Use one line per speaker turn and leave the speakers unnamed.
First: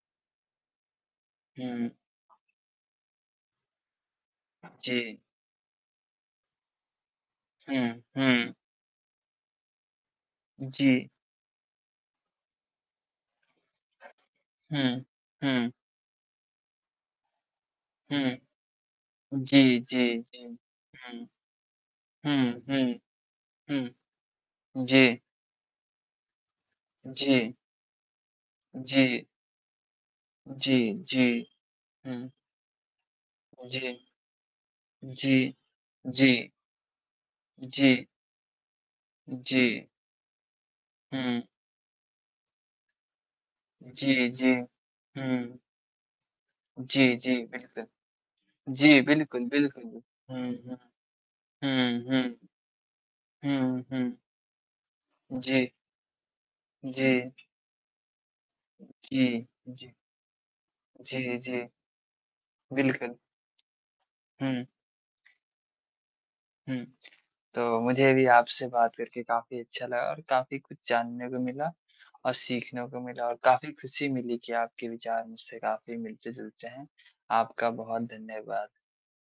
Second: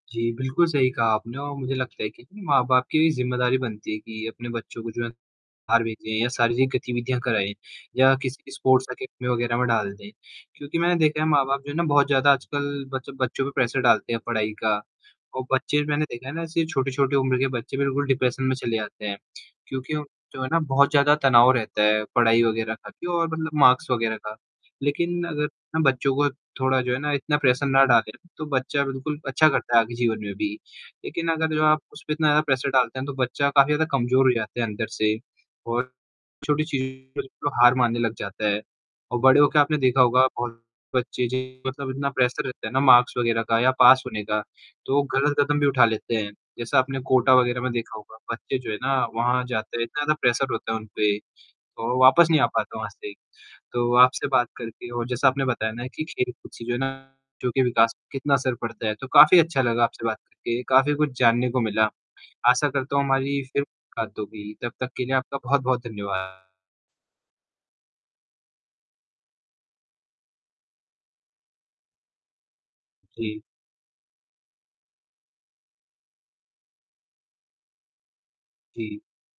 जी, बिल्कुल सही कहा आपने और मुझे
हुँ।
लगता है कि माँ-बाप की ज़िम्मेदारी बनती है कि अपने बच्चों को जो है,
जी।
बाहर भेजें या शारीरिक गतिविधियाँ कराएँ
हुँ,
या किसी
हुँ।
स्पोर्ट्स एकेडमी वगैरह में डाल दें। क्योंकि मैंने
जी।
देखा है माँ-बाप जो है ना बहुत ज़्यादा आजकल बच बच्चों पे प्रेशर डालते हैं पढ़ाई का
हुँ,
और
हुँ।
बच्चे मैंने देखा है ना सिर्फ़ छोटी-छोटी उम्र के बच्चे बिल्कुल डिप्रेशन में
हुँ।
चले आते हैं।
जी,
क्योंकि वो
जी,
जो
जी।
है ना बहुत ज़्यादा
हुँ।
तनाव रहता है पढ़ाई
हुँ,
वगैरह का
हुँ।
भी और मार्क्स
हुँ।
वगैरह का।
जी।
लेकिन अगर हम बच्चों को थोड़ा जो है ना इतना
जी।
प्रेशर ना डालें, तो बच्चा बिल्कुल
जी।
अच्छा करता है आगे जीवन में भी,
जी,
लेकिन
जी।
अगर जो आप उस पे
हुँ।
इतना प्रेशर डालते हैं, तो बच्चा काफ़ी ज़्यादा
जी।
कमज़ोर हो जाता है अंदर से।
जी।
और
जी।
छोटी चीज़ बिल्कुल हार मानने
जी।
लग जाता है और बड़े होके आपने
जी।
देखा होगा बहुत बच्चे
हुँ।
मतलब इतना प्रेशर रहता है ना, मार्क्स वगैरह का या पास होने
जी,
का,
जी।
तो वो गलत
हुँ।
कदम भी उठा लेते हैं। जैसा आपने
जी,
कोटा
जी,
वगैरह में
बिल्कुल।
देखा होगा, बच्चे जो है ना
जी,
वहाँ
बिल्कुल,
जाते हैं,
बिल्कुल।
इतना प्रेशर
हुँ,
होता
हुँ।
है उन पे, तो
हुँ,
वापस
हुँ।
नहीं आ पाता वहाँ से।
हुँ,
तो,
हुँ।
आपसे बात करके और जैसा आपने
जी।
बताया ना कि खेल-कूद से जो है ना
जी।
जो कि विकास कितना असर पड़ता है, तो काफ़ी
जी,
अच्छा लगा
जी।
आपसे बात करके, काफ़ी कुछ
जी,
जानने को
जी।
मिला। आशा करता हूँ
बिल्कुल।
हमारी फ़िर मुलाकात होगी,
हुँ।
तब तक के लिए आपका बहुत-बहुत धन्यवाद।
हुँ, तो मुझे भी आपसे बात करके काफ़ी अच्छा लगा और काफ़ी कुछ जानने को मिला और सीखने को मिला और
जी।
काफ़ी ख़ुशी मिली कि आपके विचार मुझसे काफ़ी मिलते-जुलते हैं। आपका बहुत धन्यवाद।
जी।